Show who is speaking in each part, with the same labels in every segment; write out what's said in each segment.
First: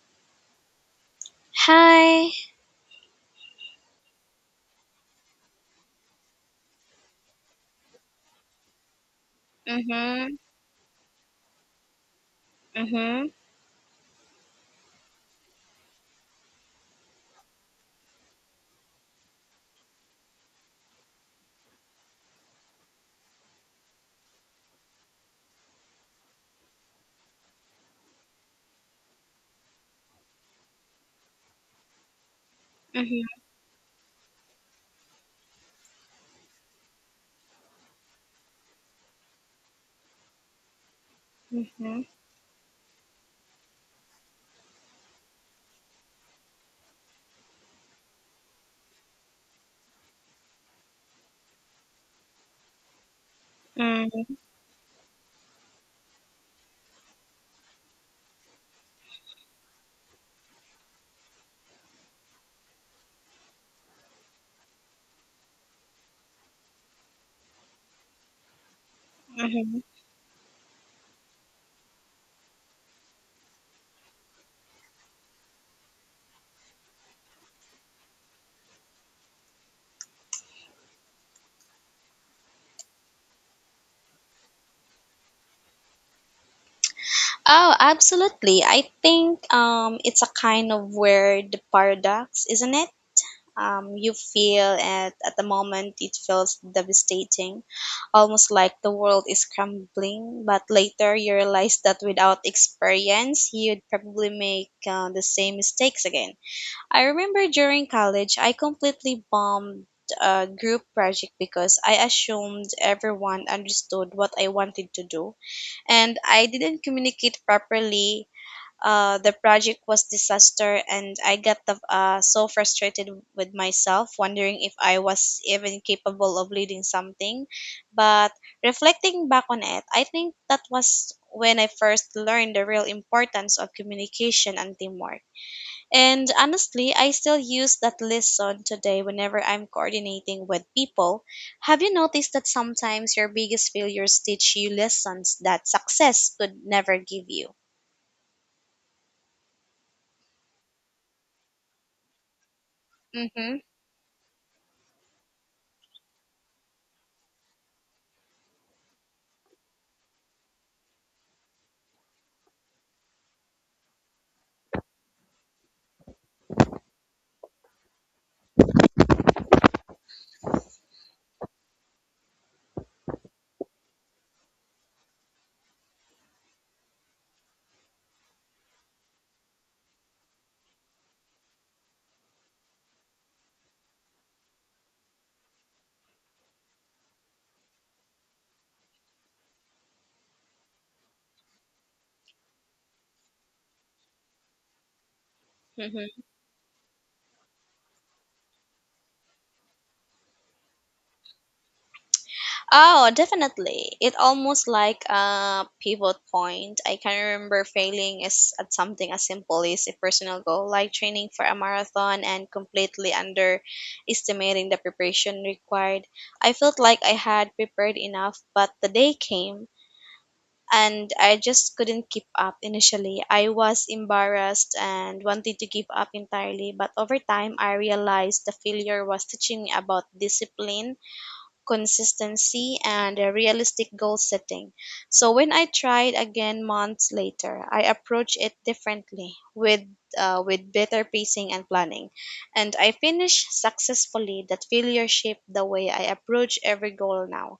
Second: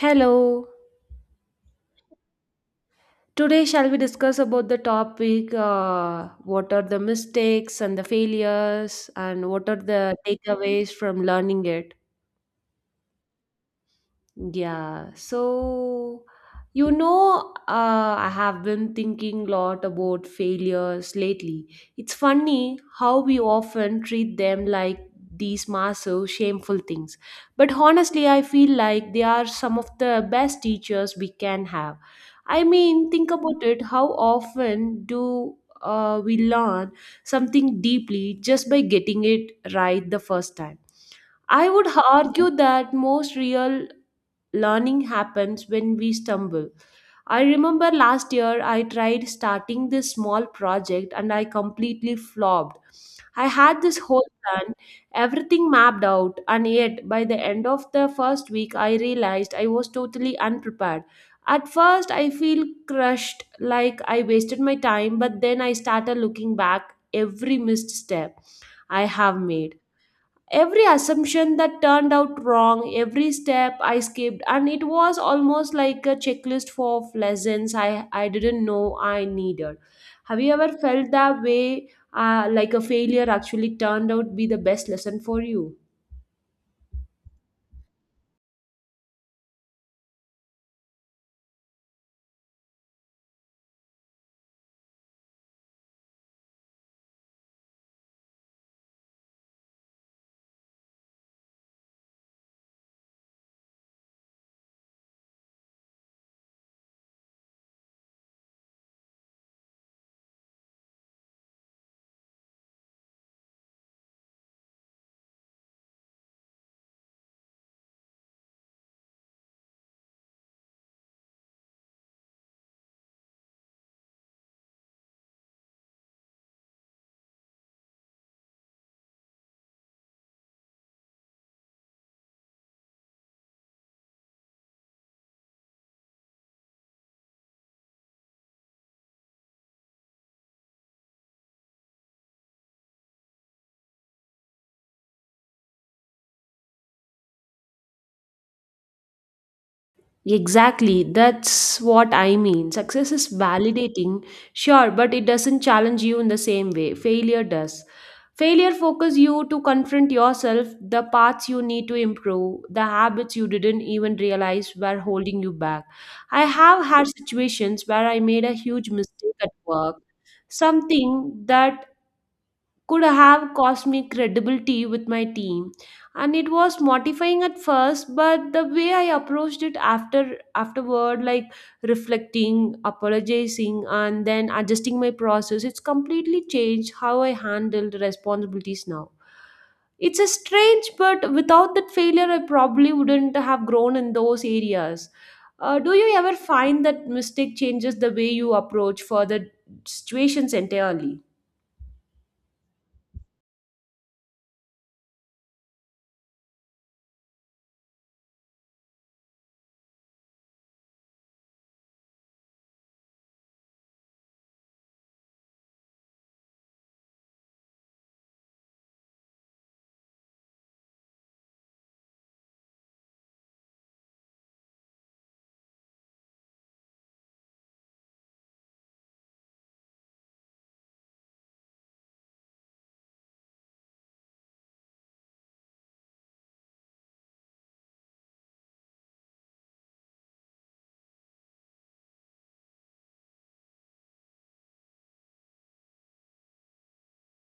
Speaker 1: Hello.
Speaker 2: Hi.
Speaker 1: Today, shall we discuss about the topic? What are the mistakes and the failures, and what are the
Speaker 2: Mhm.
Speaker 1: takeaways from learning it?
Speaker 2: Mhm.
Speaker 1: Yeah, so I have been thinking a lot about failures lately. It's funny how we often treat them like these massive, shameful things. But honestly, I feel like they are some of the best teachers we can have. I mean,
Speaker 2: Mhm.
Speaker 1: think about it. How often do we learn something deeply just by getting it right the first time? I would
Speaker 2: Mhm.
Speaker 1: argue that most real learning happens when we stumble. I remember last year I tried starting this small project and I completely flopped. I had this whole
Speaker 2: Mm.
Speaker 1: plan, everything mapped out, and yet by the end of the first week I realized I was totally unprepared. At first I feel crushed like I wasted my time, but then I started looking back every missed step I have made,
Speaker 2: Mhm.
Speaker 1: every assumption that turned out wrong, every step I skipped. And it was almost like a checklist for of lessons I didn't know I needed. Have you ever felt that way? Like a failure actually turned out to be the best lesson for you?
Speaker 2: Oh, absolutely. I think it's a kind of weird paradox, isn't it? You feel at the moment it feels devastating, almost like the world is crumbling. But later you realize that without experience, you'd probably make the same mistakes again. I remember during college, I completely bombed a group project because I assumed everyone understood what I wanted to do and I didn't communicate properly. The project was disaster and I got so frustrated with myself wondering if I was even capable of leading something. But reflecting back on it, I think that was when I first learned the real importance of communication and teamwork. And honestly, I still use that lesson today whenever I'm coordinating with people. Have you noticed that sometimes your biggest failures teach you lessons that success could never give you?
Speaker 1: Exactly, that's what I mean. Success is
Speaker 2: Mm-hmm.
Speaker 1: validating, sure, but it doesn't challenge you in the same way. Failure does. Failure focuses you to confront yourself, the paths you need to improve, the habits you didn't even realize were holding you back. I have had situations where I made a huge mistake at work, something that could have cost me credibility with my team, and it was mortifying at first. But the way I approached it afterward, like reflecting, apologizing, and then adjusting my process, it's completely changed how I handled responsibilities now. It's a strange but without that failure I probably wouldn't have grown in those areas. Do you
Speaker 2: Mm-hmm.
Speaker 1: ever find that mistake changes the way you approach further situations entirely?
Speaker 2: Oh, definitely. It almost like a pivot point. I can remember failing is at something as simple as a personal goal, like training for a marathon and completely underestimating the preparation required. I felt like I had prepared enough, but the day came and I just couldn't keep up initially. I was embarrassed and wanted to give up entirely, but over time I realized the failure was teaching me about discipline consistency, and a realistic goal setting. So when I tried again months later, I approached it differently with with better pacing and planning, and I finished successfully. That failure shaped the way I approach every goal now.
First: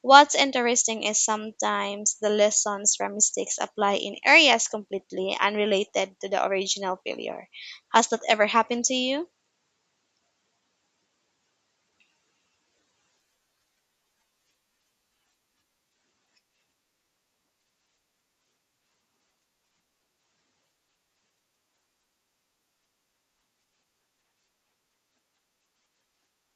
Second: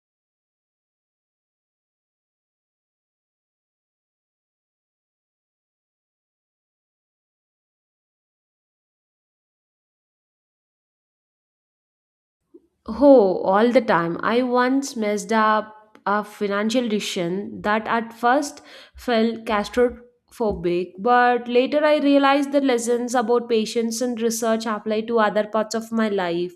Speaker 2: What's interesting is sometimes the lessons from mistakes apply in areas completely unrelated to the original failure. Has that ever happened to you?
Speaker 1: Oh, all the time. I once messed up a financial decision that at first felt claustrophobic, but later I realized the lessons about patience and research apply to other parts of my life,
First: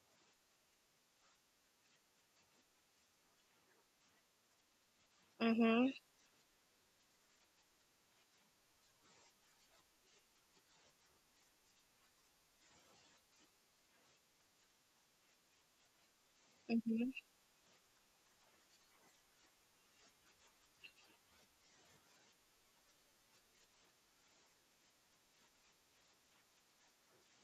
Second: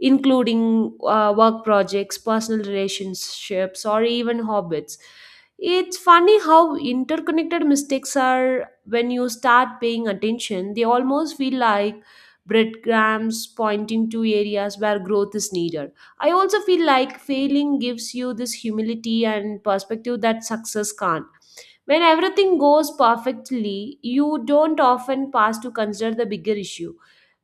Speaker 1: including work projects, personal relationships, or even hobbies.
Speaker 2: Mm-hmm.
Speaker 1: It's funny how interconnected mistakes are when you start paying attention. They almost feel like breadcrumbs pointing to areas where growth is needed. I also feel like failing gives you this humility and perspective that success can't. When everything goes perfectly, you don't often pause to consider the bigger issue.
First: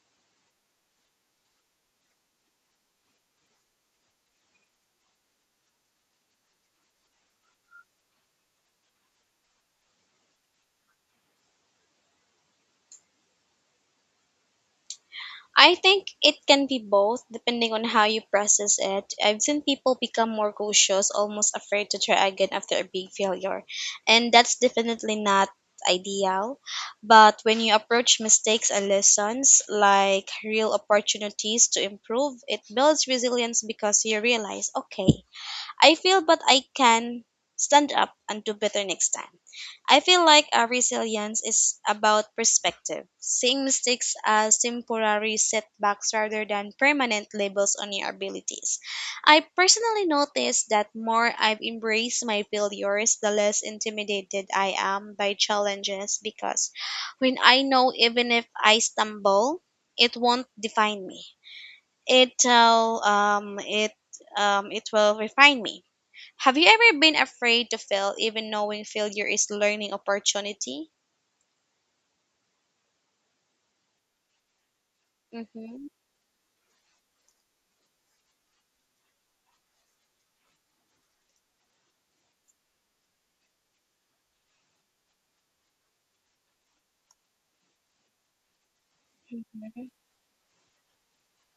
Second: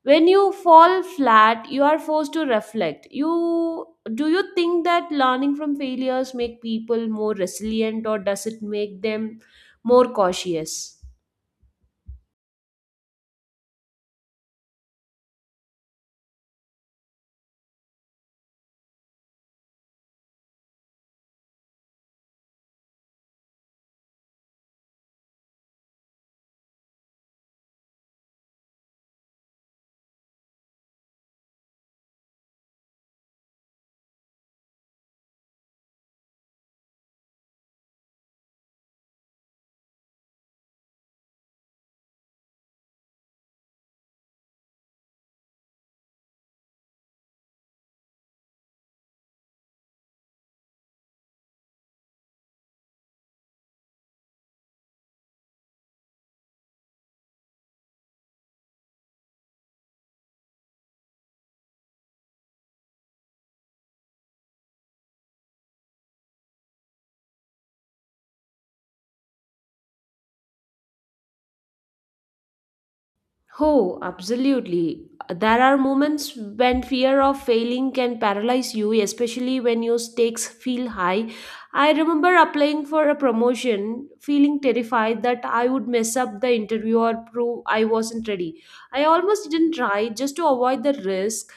Speaker 1: When you fall flat, you are forced to reflect. You Do you think that learning from failures make people more resilient, or does it make them more cautious?
Speaker 2: I think it can be both depending on how you process it. I've seen people become more cautious, almost afraid to try again after a big failure. And that's definitely not ideal. But when you approach mistakes and lessons like real opportunities to improve, it builds resilience because you realize, okay, I feel, but I can stand up and do better next time. I feel like our resilience is about perspective, seeing mistakes as temporary setbacks rather than permanent labels on your abilities. I personally noticed that more I've embraced my failures, the less intimidated I am by challenges because when I know even if I stumble, it won't define me. It'll um it it will refine me. Have you ever been afraid to fail, even knowing failure is learning opportunity?
Speaker 1: Oh, absolutely. There are
Speaker 2: Hmm.
Speaker 1: moments when fear of failing can paralyze you, especially when your stakes feel high. I remember applying for a promotion, feeling terrified that I would mess up the interview or prove I wasn't ready. I almost didn't try just to avoid the risk.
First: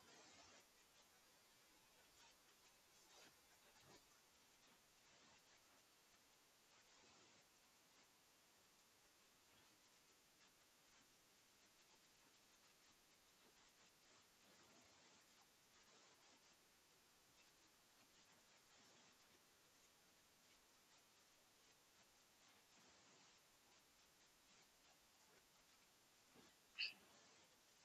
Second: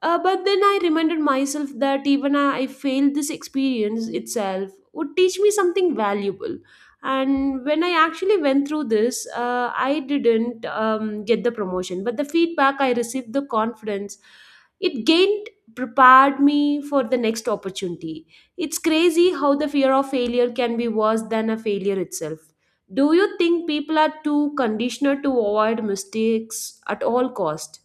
Speaker 1: But then I reminded myself that even I failed, this experience itself would teach me something valuable. And when I actually went through this, I didn't get the promotion, but the feedback I received, the confidence it gained, prepared me for the next opportunity. It's crazy how the fear of failure can be worse than a failure itself. Do you think people are too conditioned to avoid mistakes at all cost?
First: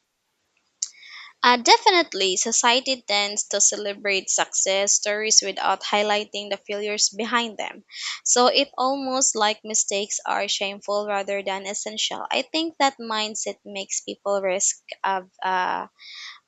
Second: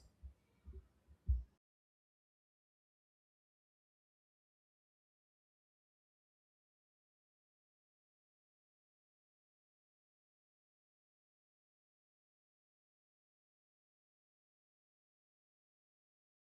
Speaker 2: Definitely, society tends to celebrate success stories without highlighting the failures behind them. So it almost like mistakes are shameful rather than essential. I think that mindset makes people risk of uh,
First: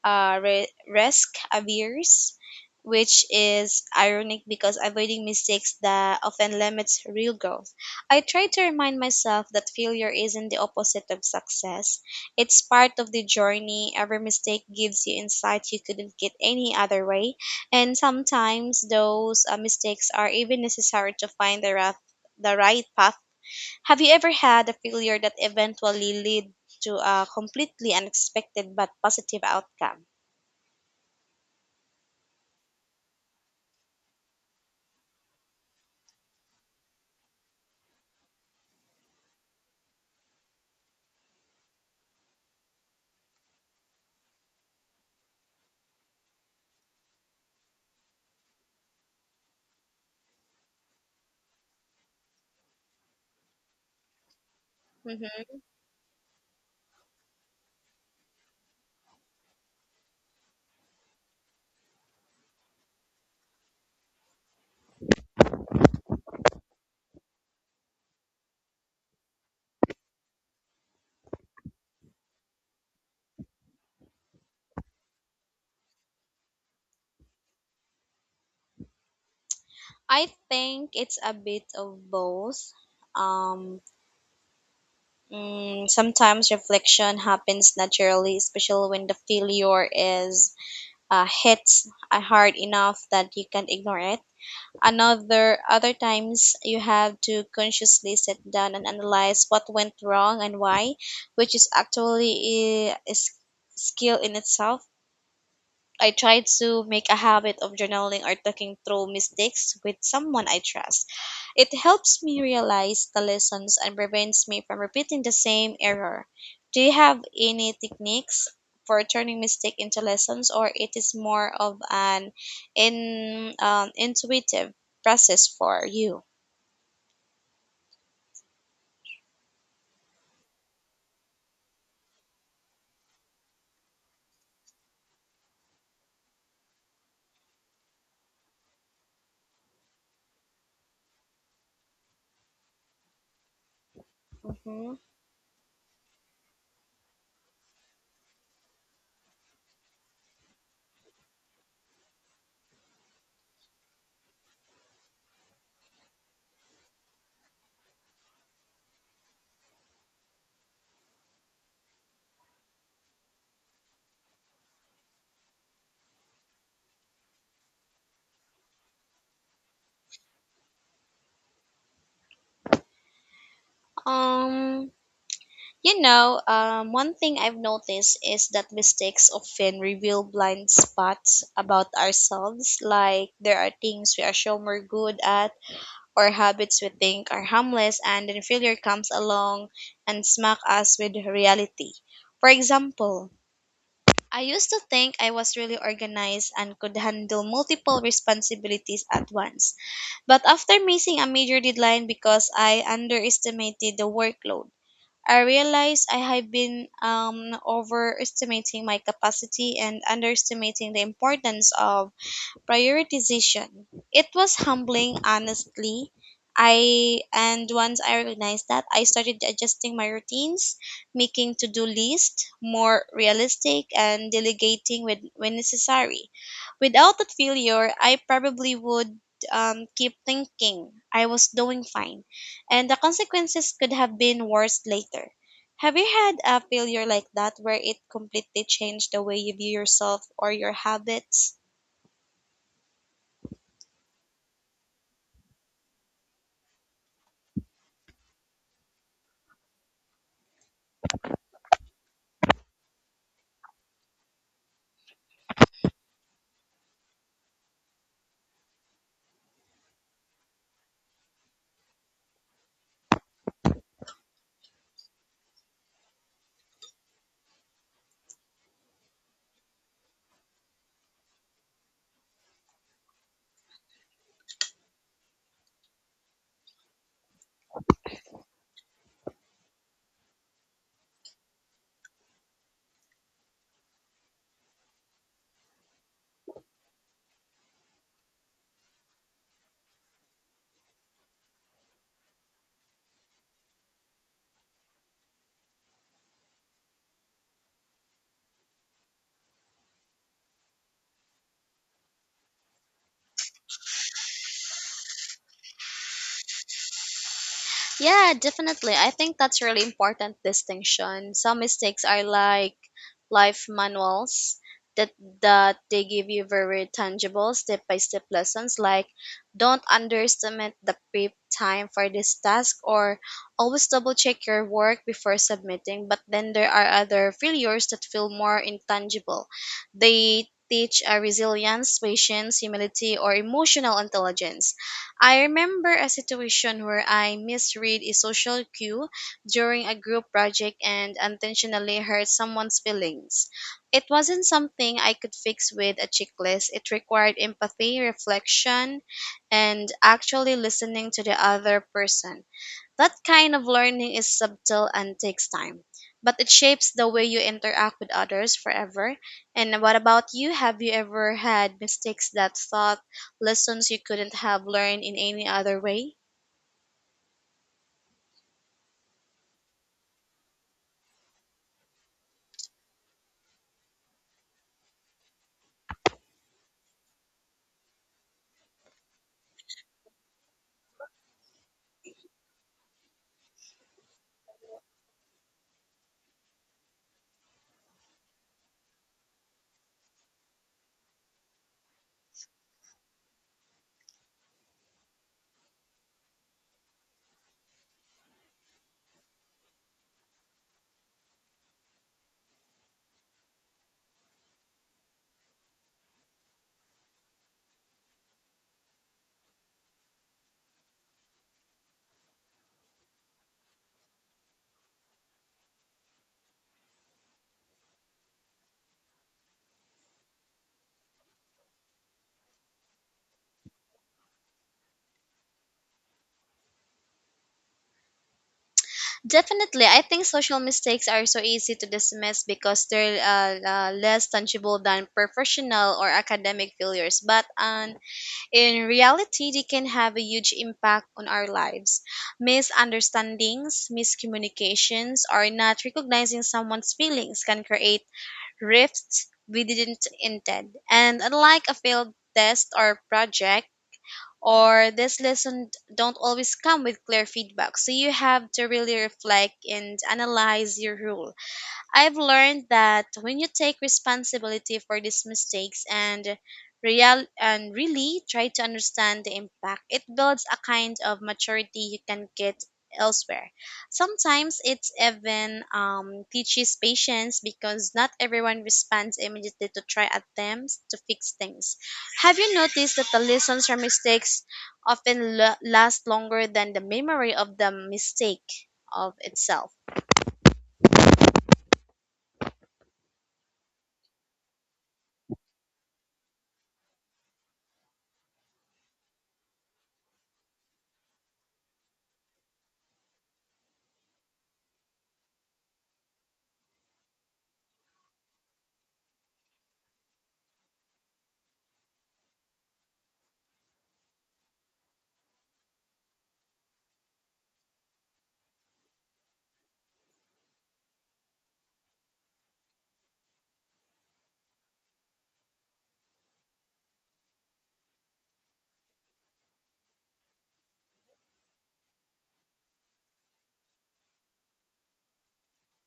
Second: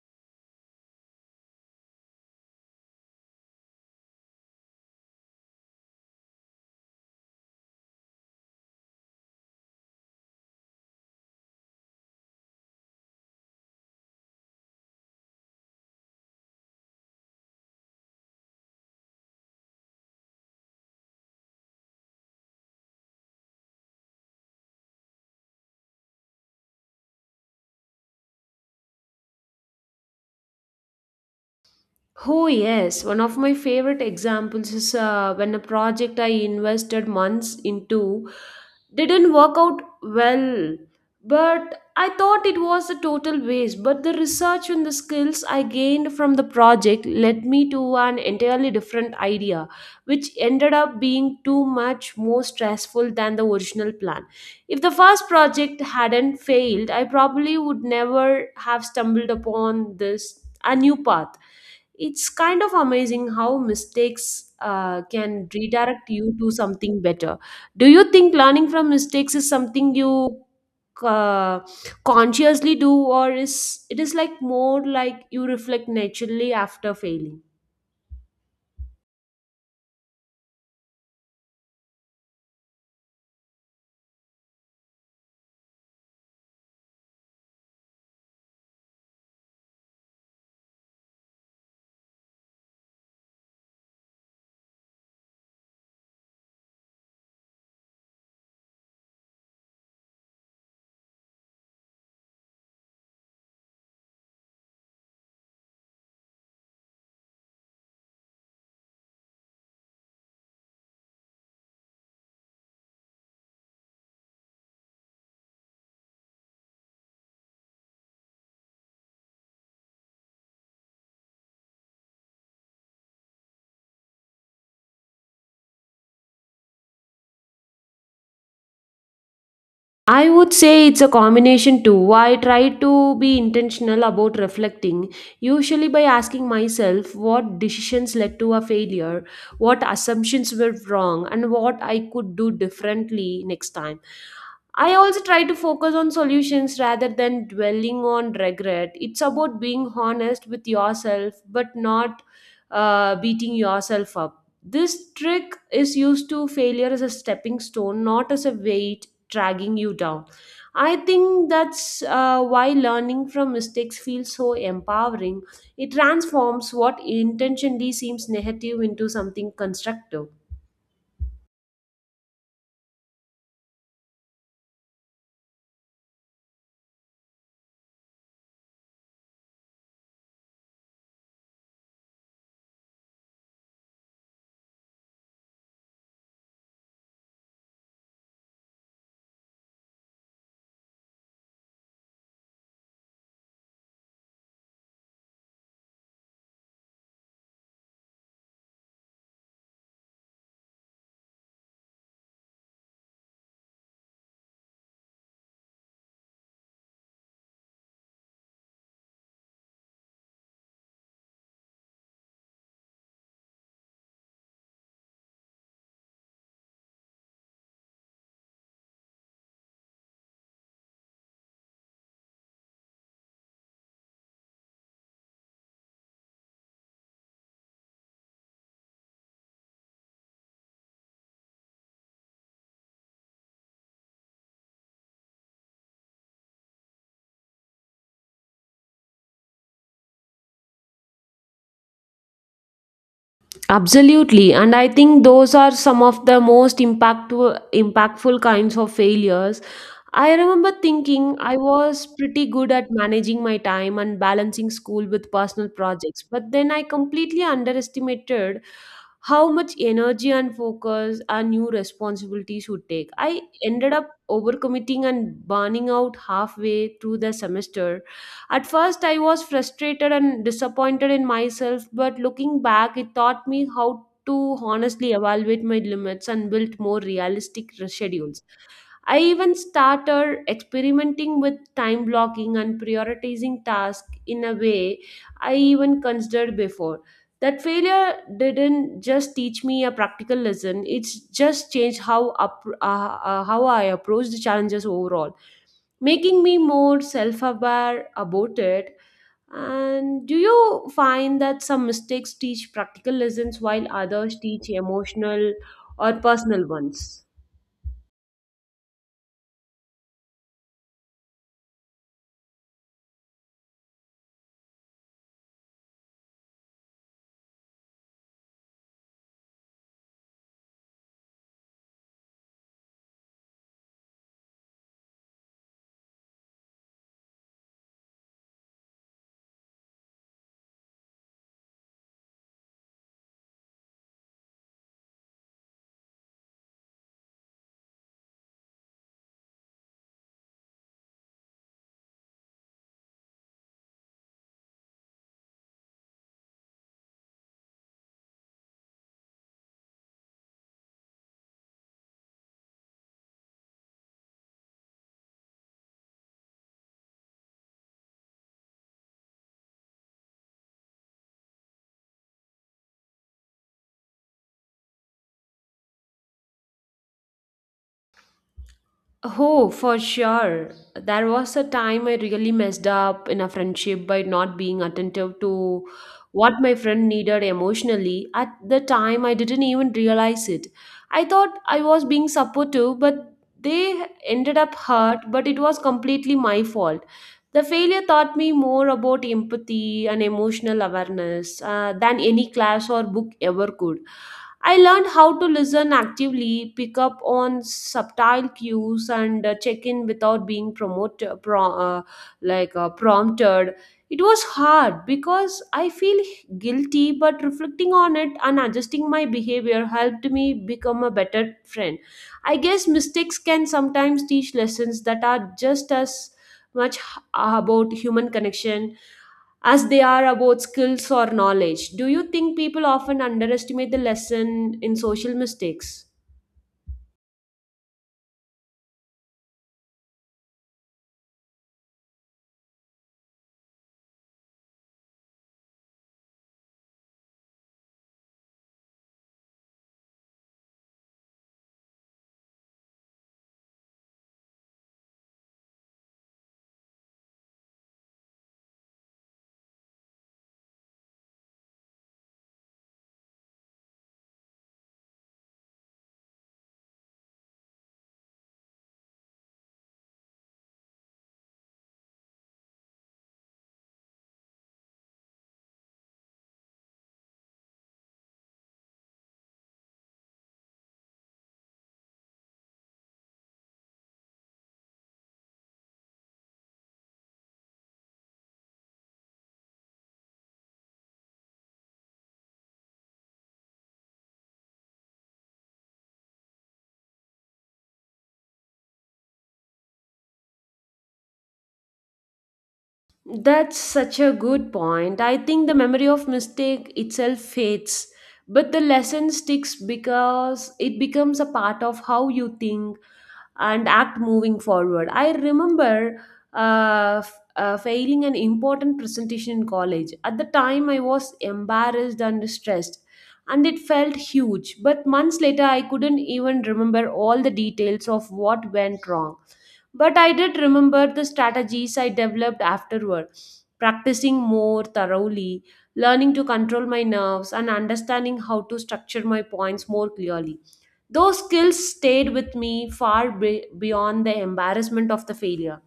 Speaker 2: uh, re- risk averse, which is ironic because avoiding mistakes that often limits real growth. I try to remind myself that failure isn't the opposite of success. It's part of the journey. Every mistake gives you insight you couldn't get any other way. And sometimes those mistakes are even necessary to find the right path. Have you ever had a failure that eventually led to a completely unexpected but positive outcome?
Speaker 1: Oh, yes. One of my favorite examples is when a project I invested months into didn't work out well. But I thought it was a total waste. But the research and the skills I gained from the project led me to an entirely different idea, which ended up being too much more stressful than the original plan. If the first
Speaker 2: Hmm.
Speaker 1: project hadn't failed, I probably would never have stumbled upon this a new path. It's kind of amazing how mistakes can redirect you to something better. Do you think learning from mistakes is something you uh, consciously do, or is it is like more like you reflect naturally after failing?
Speaker 2: I think it's a bit of both. Um, Sometimes reflection happens naturally, especially when the failure is hits hard enough that you can't ignore it. Another other times you have to consciously sit down and analyze what went wrong and why, which is actually skill in itself. I try to make a habit of journaling or talking through mistakes with someone I trust. It helps me realize the lessons and prevents me from repeating the same error. Do you have any techniques for turning mistake into lessons, or it is more of an in intuitive process for you?
Speaker 1: I would say it's a combination too. I try to be intentional about reflecting, usually by asking myself what decisions led to a failure, what assumptions were wrong, and what I could do differently next time. I
Speaker 2: Mhm.
Speaker 1: also try to focus on solutions rather than dwelling on regret. It's about being honest with yourself but not beating yourself up. This trick is used to failure as a stepping stone, not as a weight dragging you down. I think that's why learning from mistakes feels so empowering. It transforms what intentionally seems negative into something constructive.
Speaker 2: Um, You know, one thing I've noticed is that mistakes often reveal blind spots about ourselves. Like, there are things we assume we're good at or habits we think are harmless, and then failure comes along and smack us with reality. For example, I used to think I was really organized and could handle multiple responsibilities at once. But after missing a major deadline because I underestimated the workload, I realized I have been overestimating my capacity and underestimating the importance of prioritization. It was humbling, honestly. I and once I recognized that, I started adjusting my routines, making to-do lists more realistic and delegating with, when necessary. Without that failure, I probably would keep thinking I was doing fine, and the consequences could have been worse later. Have you had a failure like that where it completely changed the way you view yourself or your habits?
Speaker 1: Absolutely, and I think those are some of the most impactful kinds of failures. I remember thinking I was pretty good at managing my time and balancing school with personal projects, but then I completely underestimated how much energy and focus our new responsibilities would take. I ended up overcommitting and burning out halfway through the semester. At first, I was frustrated and disappointed in myself, but looking back, it taught me how to honestly evaluate my limits and build more realistic schedules. I even started experimenting with time blocking and prioritizing tasks in a way I even considered before. That failure didn't just teach me a practical lesson, it's just changed how I approach the challenges overall, making me more self aware about it. And do you find that some mistakes teach practical lessons while others teach emotional or personal ones?
Speaker 2: Yeah, definitely. I think that's really important distinction. Some mistakes are like life manuals that that they give you very tangible step by step lessons like don't underestimate the prep time for this task or always double check your work before submitting. But then there are other failures that feel more intangible. They teach a resilience, patience, humility, or emotional intelligence. I remember a situation where I misread a social cue during a group project and unintentionally hurt someone's feelings. It wasn't something I could fix with a checklist. It required empathy, reflection, and actually listening to the other person. That kind of learning is subtle and takes time, but it shapes the way you interact with others forever. And what about you? Have you ever had mistakes that taught lessons you couldn't have learned in any other way?
Speaker 1: Oh, for sure. There was a time I really messed up in a friendship by not being attentive to what my friend needed emotionally. At the time, I didn't even realize it. I thought I was being supportive, but they ended up hurt, but it was completely my fault. The failure taught me more about empathy and emotional awareness than any class or book ever could. I learned how to listen actively, pick up on subtle cues, and check in without being promoted, pro- like prompted. It was hard because I feel guilty, but reflecting on it and adjusting my behavior helped me become a better friend. I guess mistakes can sometimes teach lessons that are just as much about human connection as they are about skills or knowledge. Do you think people often underestimate the lesson in social mistakes?
Speaker 2: Definitely, I think social mistakes are so easy to dismiss because they're less tangible than professional or academic failures. But on in reality, they can have a huge impact on our lives. Misunderstandings, miscommunications, or not recognizing someone's feelings can create rifts we didn't intend. And unlike a failed test or project, or this lesson don't always come with clear feedback. So you have to really reflect and analyze your rule. I've learned that when you take responsibility for these mistakes and really try to understand the impact, it builds a kind of maturity you can get elsewhere. Sometimes it's even teaches patience because not everyone responds immediately to try attempts to fix things. Have you noticed that the lessons from mistakes often last longer than the memory of the mistake of itself?
Speaker 1: That's such a good point. I think the memory of mistake itself fades, but the lesson sticks because it becomes a part of how you think and act moving forward. I remember failing an important presentation in college. At the time, I was embarrassed and stressed, and it felt huge. But months later, I couldn't even remember all the details of what went wrong. But I did remember the strategies I developed afterward, practicing more thoroughly, learning to control my nerves, and understanding how to structure my points more clearly. Those skills stayed with me far beyond the embarrassment of the failure.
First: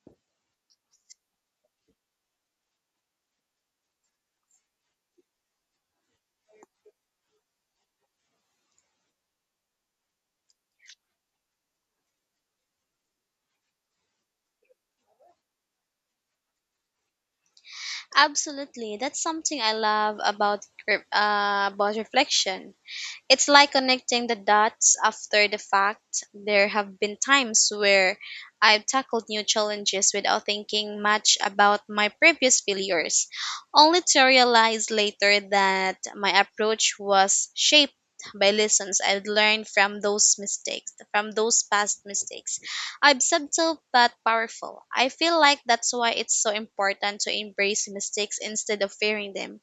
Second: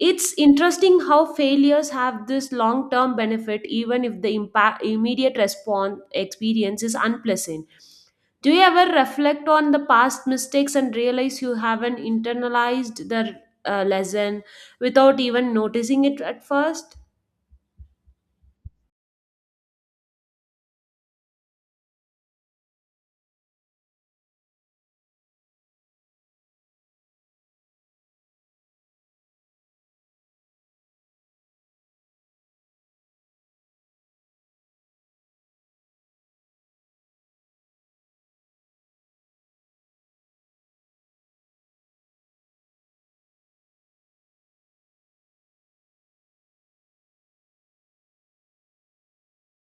Speaker 1: It's interesting how failures have this long term benefit, even if the impact, immediate response experience is unpleasant. Do you ever reflect on the past mistakes and realize you haven't internalized the lesson without even noticing it at first?
Speaker 2: Absolutely, that's something I love about about reflection. It's like connecting the dots after the fact. There have been times where I've tackled new challenges without thinking much about my previous failures, only to realize later that my approach was shaped by lessons I've learned from those mistakes, from those past mistakes. I'm subtle but powerful. I feel like that's why it's so important to embrace mistakes instead of fearing them.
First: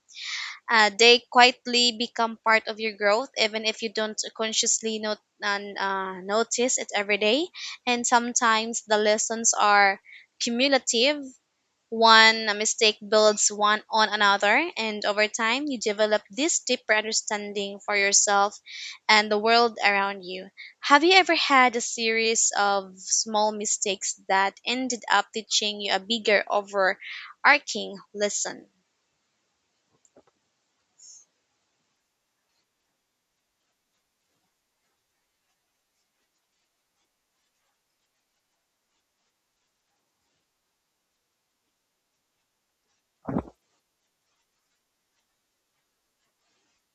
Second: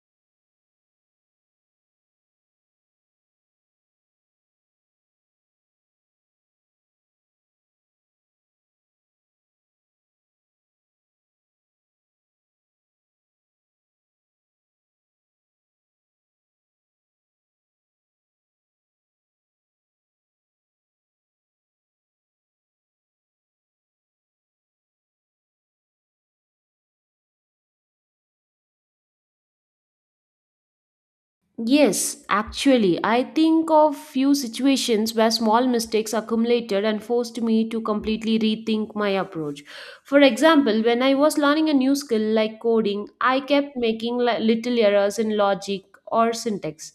Speaker 2: They quietly become part of your growth, even if you don't consciously not, notice it every day. And sometimes the lessons are cumulative. One mistake builds one on another, and over time, you develop this deeper understanding for yourself and the world around you. Have you ever had a series of small mistakes that ended up teaching you a bigger, overarching lesson?
Speaker 1: Yes, actually, I think of few situations where small mistakes accumulated and forced me to completely rethink my approach. For example, when I was learning a new skill like coding, I kept making little errors in logic or syntax.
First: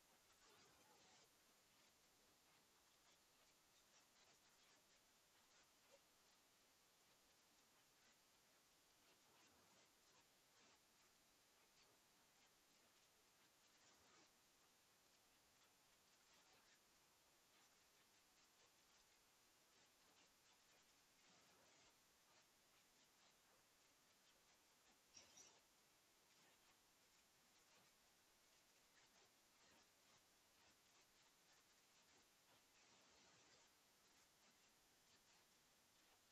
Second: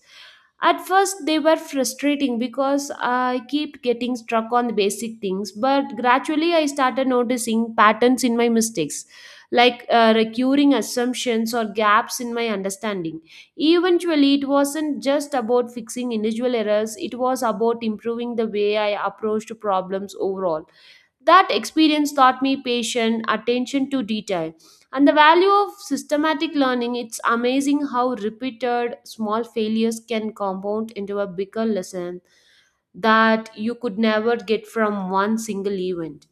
Speaker 1: At first, they were frustrating because I kept getting stuck on the basic things, but gradually I started noticing patterns in my mistakes, like recurring assumptions or gaps in my understanding. Eventually, it wasn't just about fixing individual errors, it was about improving the way I approached problems overall. That experience taught me patience, attention to detail, and the value of systematic learning. It's amazing how repeated small failures can compound into a bigger lesson that you could never get from one single event.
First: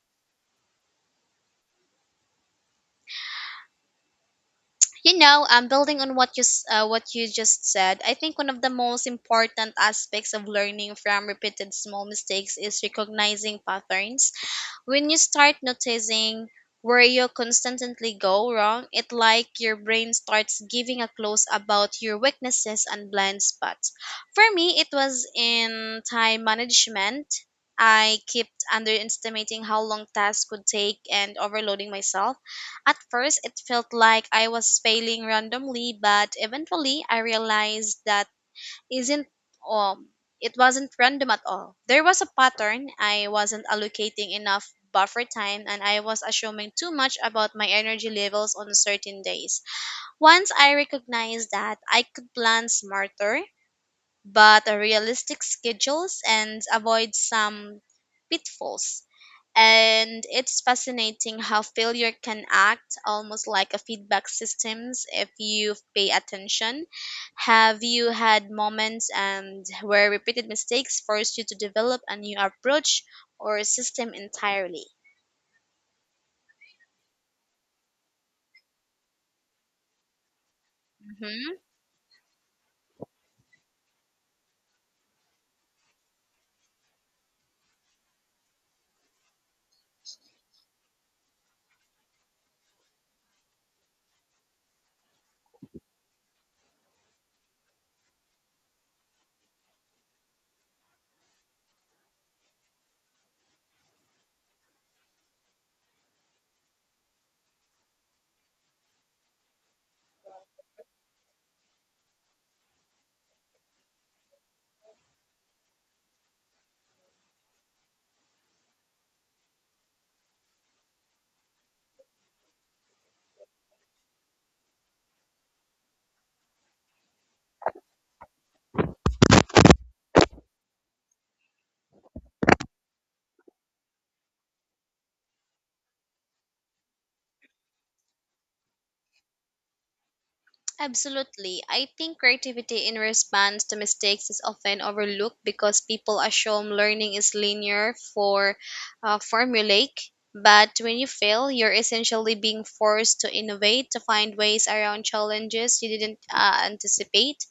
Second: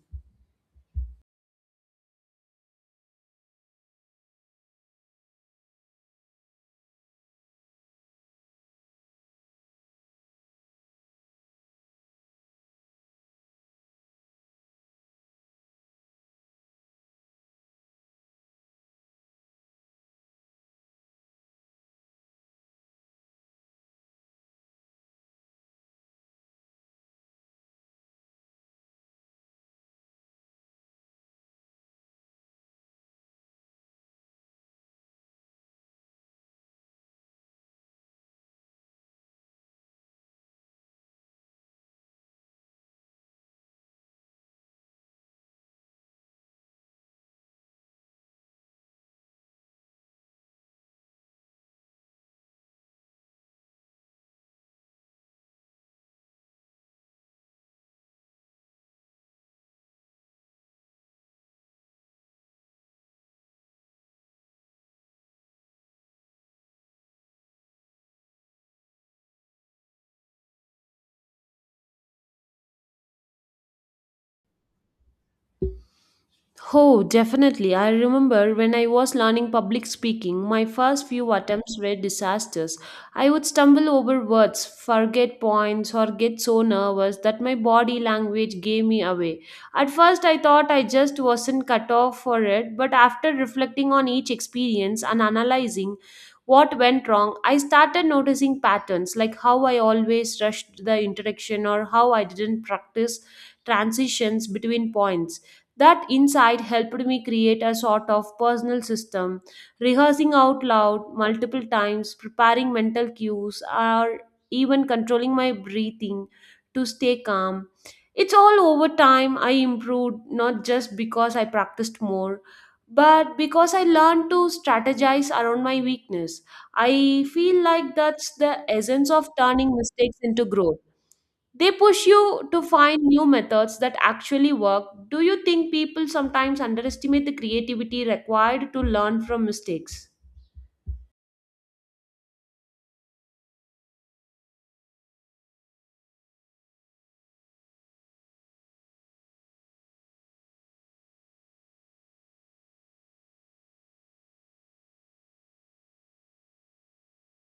Speaker 2: You know, building on what what you just said, I think one of the most important aspects of learning from repeated small mistakes is recognizing patterns. When you start noticing where you constantly go wrong, it like your brain starts giving a clues about your weaknesses and blind spots. For me, it was in time management. I kept underestimating how long tasks could take and overloading myself. At first, it felt like I was failing randomly, but eventually, I realized that isn't um it wasn't random at all. There was a pattern. I wasn't allocating enough buffer time and I was assuming too much about my energy levels on certain days. Once I recognized that, I could plan smarter, but realistic schedules and avoid some pitfalls. And it's fascinating how failure can act almost like a feedback systems if you pay attention. Have you had moments and where repeated mistakes forced you to develop a new approach or system entirely?
Speaker 1: Oh, definitely. I remember when I was learning public speaking, my first few
Speaker 2: Mm-hmm.
Speaker 1: attempts were disasters. I would stumble over words, forget points, or get so nervous that my body language gave me away. At first, I thought I just wasn't cut off for it, but after reflecting on each experience and analyzing what went wrong, I started noticing patterns like how I always rushed the interaction or how I didn't practice transitions between points. That insight helped me create a sort of personal system. Rehearsing out loud multiple times, preparing mental cues, or even controlling my breathing to stay calm. It's all over time I improved, not just because I practiced more, but because I learned to strategize around my weakness. I feel like that's the essence of turning mistakes into growth. They push you to find new methods that actually work. Do you think people sometimes underestimate the creativity required to learn from mistakes?
Speaker 2: Absolutely. I think creativity in response to mistakes is often overlooked because people assume learning is linear for formulaic. But when you fail, you're essentially being forced to innovate, to find ways around challenges you didn't anticipate.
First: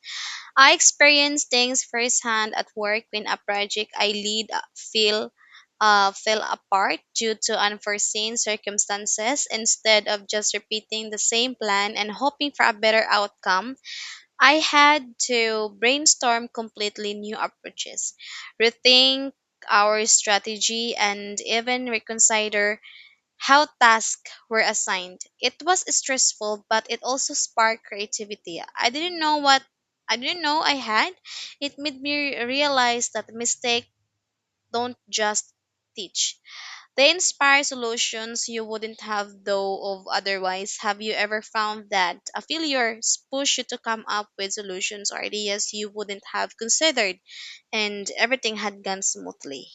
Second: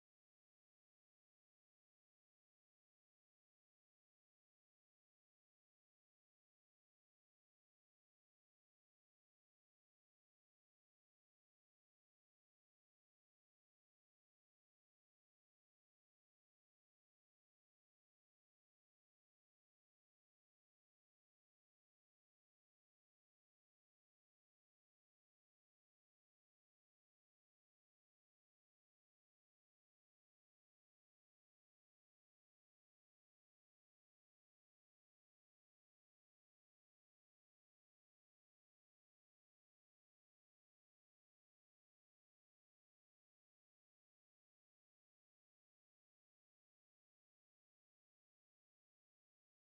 Speaker 2: I experience things firsthand at work when a project I lead fell apart due to unforeseen circumstances. Instead of just repeating the same plan and hoping for a better outcome, I had to brainstorm completely new approaches, rethink our strategy, and even reconsider how tasks were assigned. It was stressful, but it also sparked creativity. I didn't know I had. It made me realize that mistakes don't just teach. They inspire solutions you wouldn't have though of otherwise. Have you ever found that a failure pushed you to come up with solutions or ideas you wouldn't have considered and everything had gone smoothly?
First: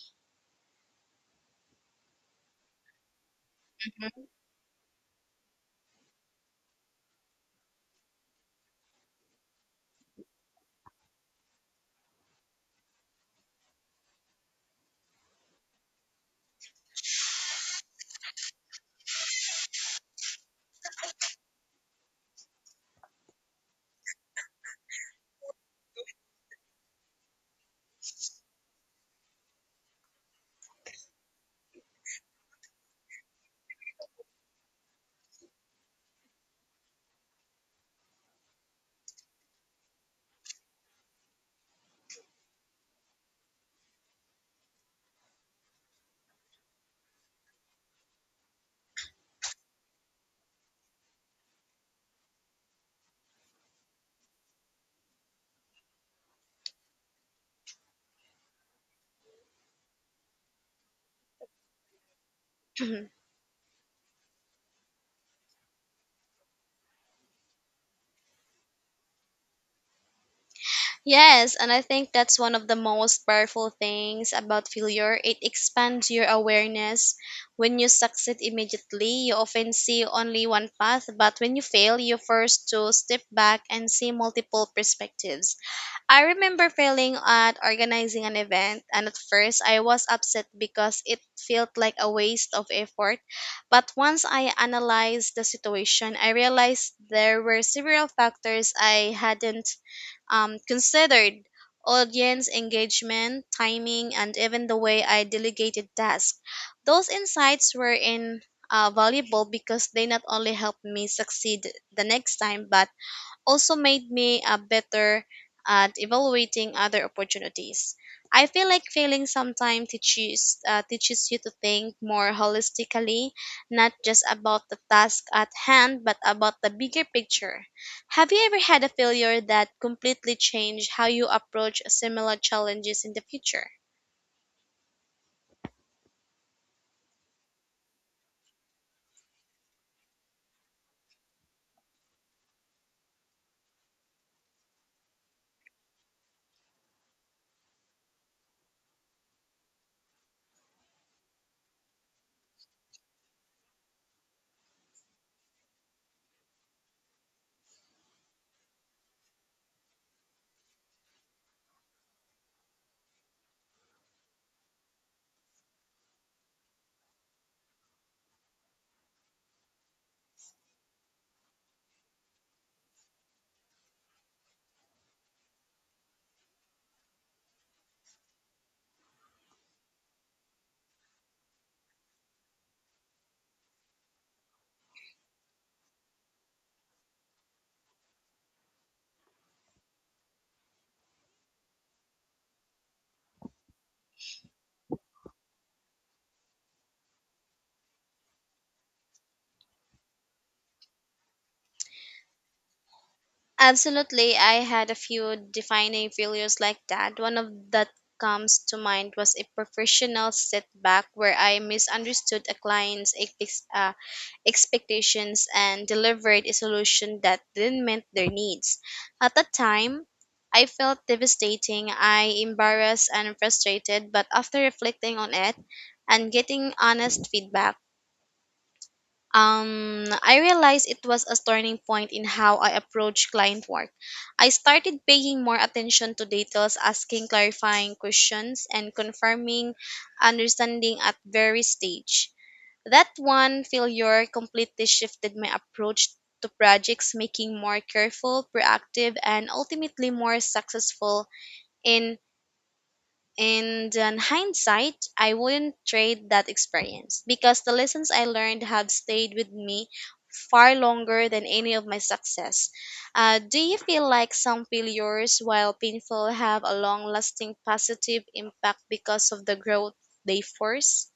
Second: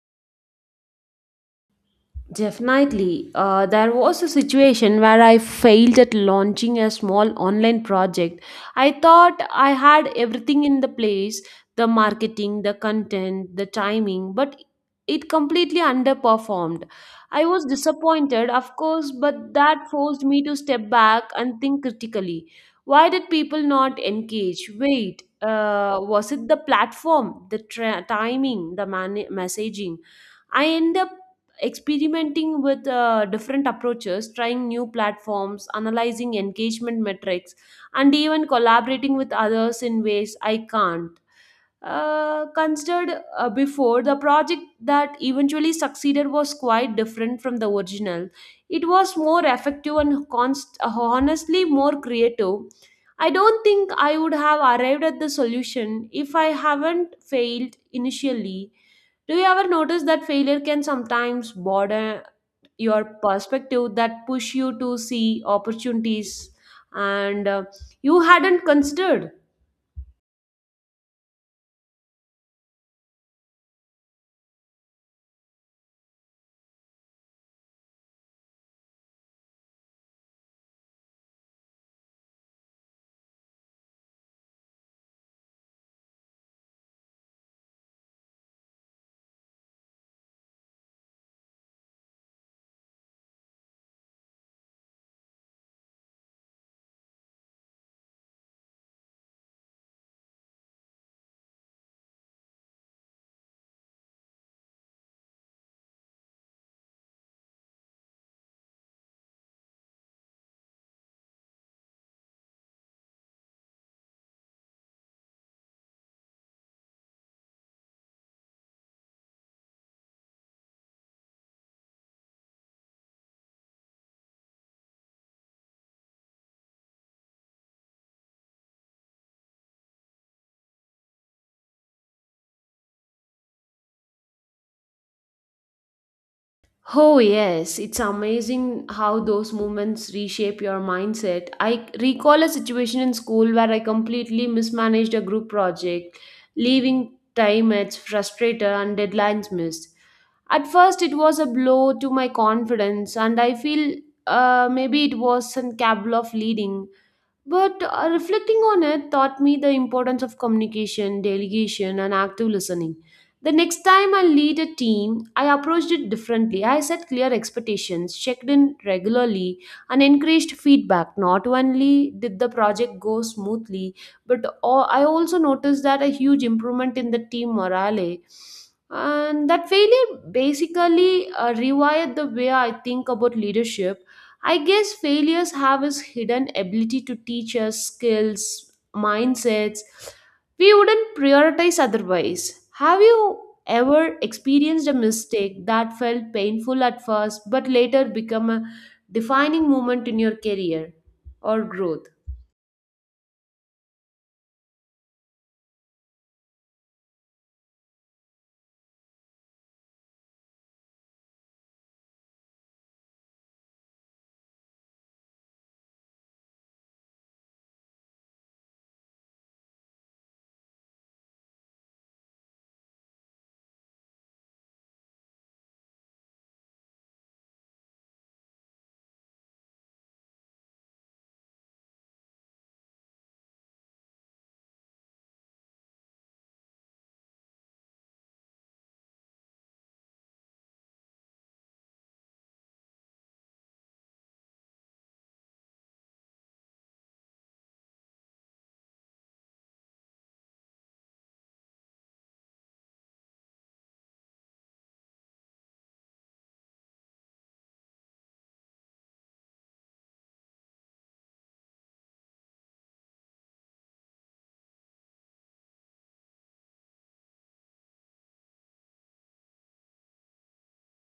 Speaker 1: Definitely. There was a situation where I failed at launching a small online project. I thought I had everything in the place: the marketing, the content, the timing, but it completely underperformed. I was disappointed, of course, but that forced me to step back and think critically. Why did people not engage? Wait, was it the platform, the timing, the messaging? I end up experimenting with different approaches, trying new platforms, analyzing engagement metrics, and even collaborating with others in ways I can't. Considered before, the project that eventually succeeded was quite different from the original. It was more effective and honestly more creative. I don't think I would have arrived at the solution if I haven't failed initially. Do you ever notice that failure can sometimes broaden your perspective, that push you to see opportunities and you hadn't considered?
Speaker 2: Yes, and I think that's one of the most powerful things about failure. It expands your awareness. When you succeed immediately, you often see only one path, but when you fail, you're forced to step back and see multiple perspectives. I remember failing at organizing an event, and at first I was upset because it felt like a waste of effort. But once I analyzed the situation, I realized there were several factors I hadn't considered: audience engagement, timing, and even the way I delegated tasks. Those insights were in valuable because they not only helped me succeed the next time, but also made me a better at evaluating other opportunities. I feel like failing sometimes teaches you to think more holistically, not just about the task at hand, but about the bigger picture. Have you ever had a failure that completely changed how you approach similar challenges in the future?
Speaker 1: Oh, yes, it's amazing how those moments reshape your mindset. I recall a situation in school where I completely mismanaged a group project, leaving time at frustrator and deadlines missed. At first, it was a blow to my confidence, and I feel maybe it was some cabal of leading. But reflecting on it taught me the importance of communication, delegation, and active listening. The next time I lead a team, I approached it differently. I set clear expectations, checked in regularly, and encouraged feedback. Not only did the project go smoothly, but I also noticed that a huge improvement in the team morale. And that failure basically rewired the way I think about leadership. I guess failures have this hidden ability to teach us skills, mindsets we wouldn't prioritize otherwise. Have you ever experienced a mistake that felt painful at first but later become a defining moment in your career or growth?
Speaker 2: Absolutely, I had a few defining failures like that. One of that comes to mind was a professional setback where I misunderstood a client's ex- uh, expectations and delivered a solution that didn't meet their needs. At the time, I felt devastating, I embarrassed and frustrated, but after reflecting on it and getting honest feedback, I realized it was a turning point in how I approach client work. I started paying more attention to details, asking clarifying questions, and confirming understanding at various stage. That one failure completely shifted my approach to projects, making more careful, proactive, and ultimately more successful in and in hindsight, I wouldn't trade that experience because the lessons I learned have stayed with me far longer than any of my success. Do you feel like some failures, while painful, have a long lasting positive impact because of the growth they force?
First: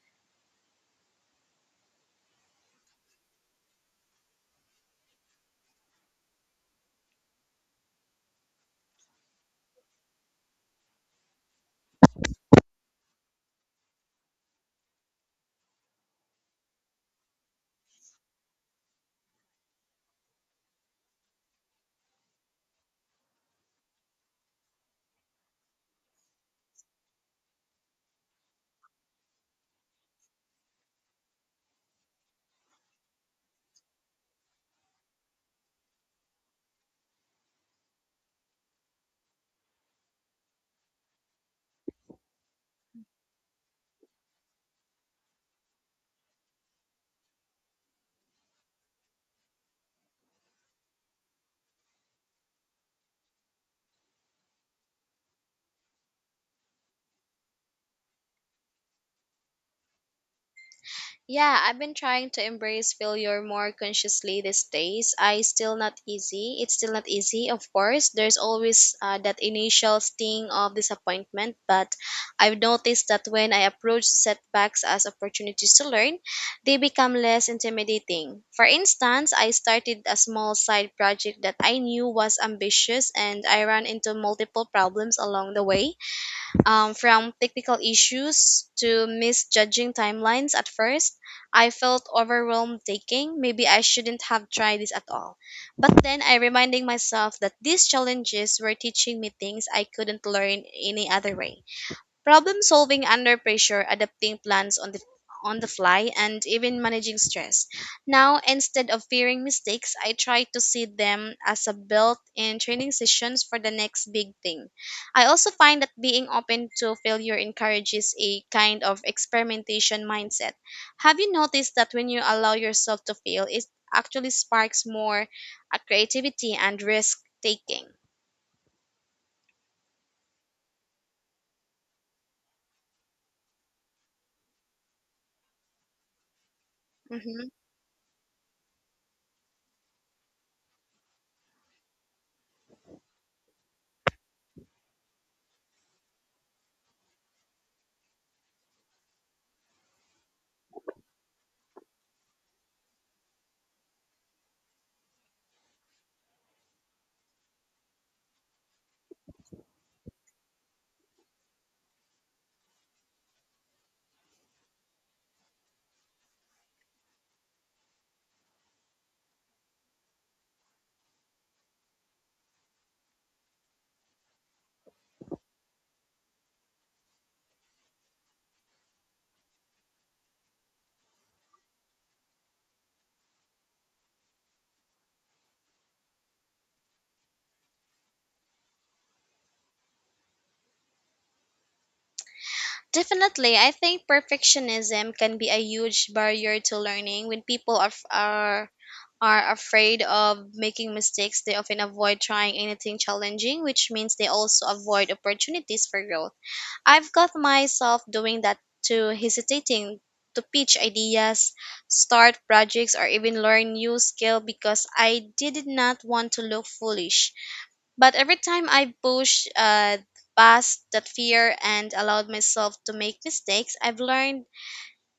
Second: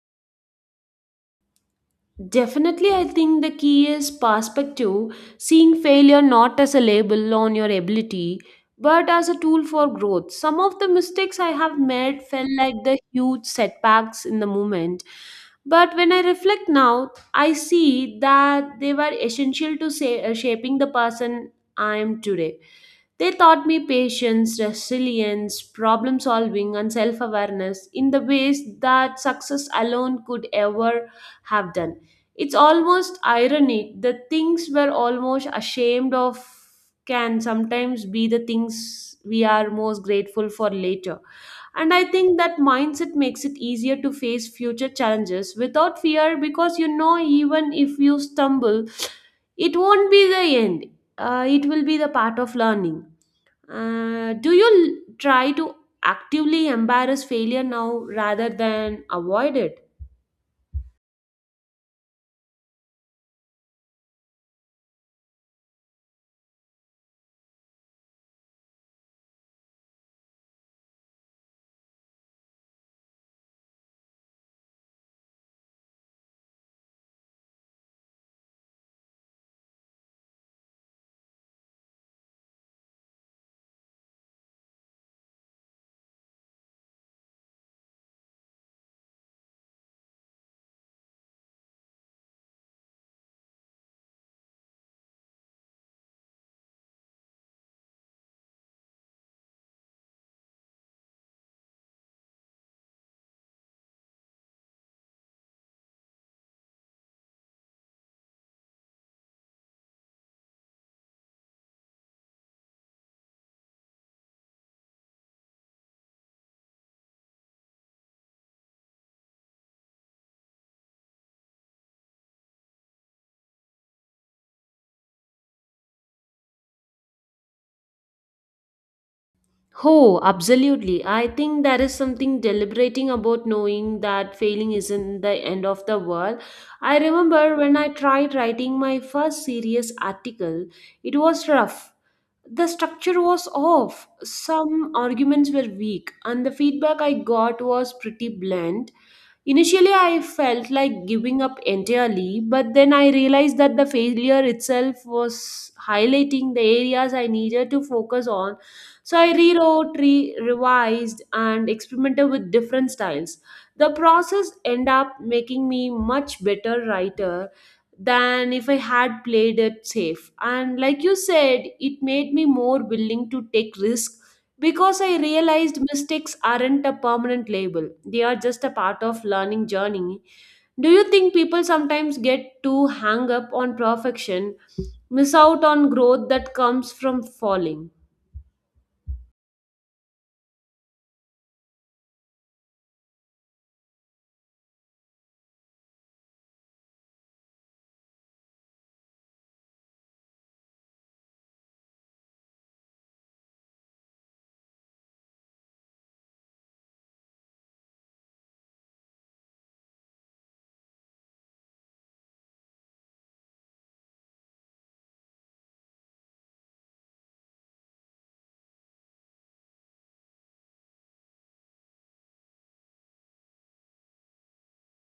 Speaker 1: Definitely, I think the key is perspective, seeing failure not as a label on your ability, but as a tool for growth. Some of the mistakes I have made felt like the huge setbacks in the moment. But when I reflect now, I see that they were essential to say, shaping the person I am today. They taught me patience, resilience, problem solving, and self awareness in the ways that success alone could ever have done. It's almost ironic the things we're almost ashamed of can sometimes be the things we are most grateful for later. And I think that mindset makes it easier to face future challenges without fear because you know, even if you stumble, it won't be the end, it will be the part of learning. Do you try to actively embrace failure now rather than avoid it?
Speaker 2: Yeah, I've been trying to embrace failure more consciously these days. I still not easy. It's still not easy, of course. There's always that initial sting of disappointment, but I've noticed that when I approach setbacks as opportunities to learn, they become less intimidating. For instance, I started a small side project that I knew was ambitious and I ran into multiple problems along the way from technical issues to misjudging timelines at first, I felt overwhelmed thinking maybe I shouldn't have tried this at all. But then I reminding myself that these challenges were teaching me things I couldn't learn any other way. Problem solving under pressure, adapting plans on the fly and even managing stress. Now, instead of fearing mistakes, I try to see them as a built-in training sessions for the next big thing. I also find that being open to failure encourages a kind of experimentation mindset. Have you noticed that when you allow yourself to fail, it actually sparks more creativity and risk taking?
Speaker 1: Oh, absolutely. I think there is something deliberating about knowing that failing isn't the end of the world. I remember when I tried writing my first serious article, it was rough. The structure was off, some arguments were weak, and the feedback I got was pretty blunt. Initially, I felt like giving up entirely, but then I realized that the failure itself was highlighting the areas I needed to focus on. So I rewrote, revised, and experimented with different styles. The process ended up making me much better writer than if I had played it safe. And like you said, it made me more willing to take risks because I realized mistakes aren't a permanent label, they are just a part of learning journey. Do you think people sometimes get too hung up on perfection, miss out on growth that comes from falling?
Speaker 2: Definitely, I think perfectionism can be a huge barrier to learning. When people are f- are afraid of making mistakes, they often avoid trying anything challenging, which means they also avoid opportunities for growth. I've got myself doing that too, hesitating to pitch ideas, start projects, or even learn new skill because I did not want to look foolish. But every time I pushed past that fear and allowed myself to make mistakes, I've learned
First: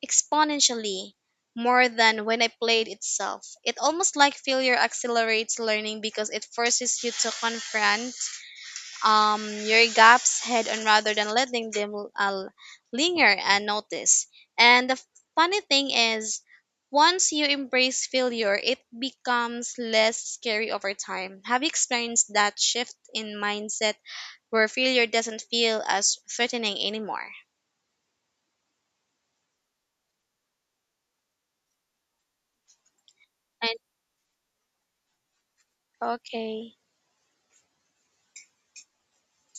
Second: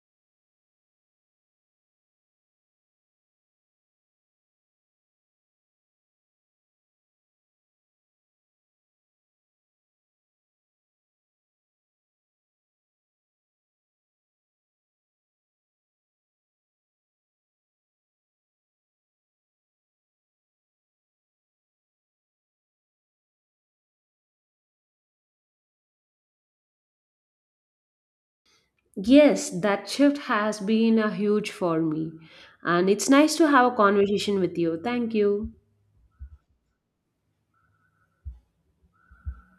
Speaker 2: exponentially more than when I played itself. It almost like failure accelerates learning because it forces you to confront your gaps head on rather than letting them linger unnoticed. And the funny thing is, once you embrace failure, it becomes less scary over time. Have you experienced that shift in mindset where failure doesn't feel as threatening anymore?
Speaker 1: Yes, that shift has been a huge for me. And it's nice to have a
Speaker 2: And,
Speaker 1: conversation with you. Thank you.
Speaker 2: okay.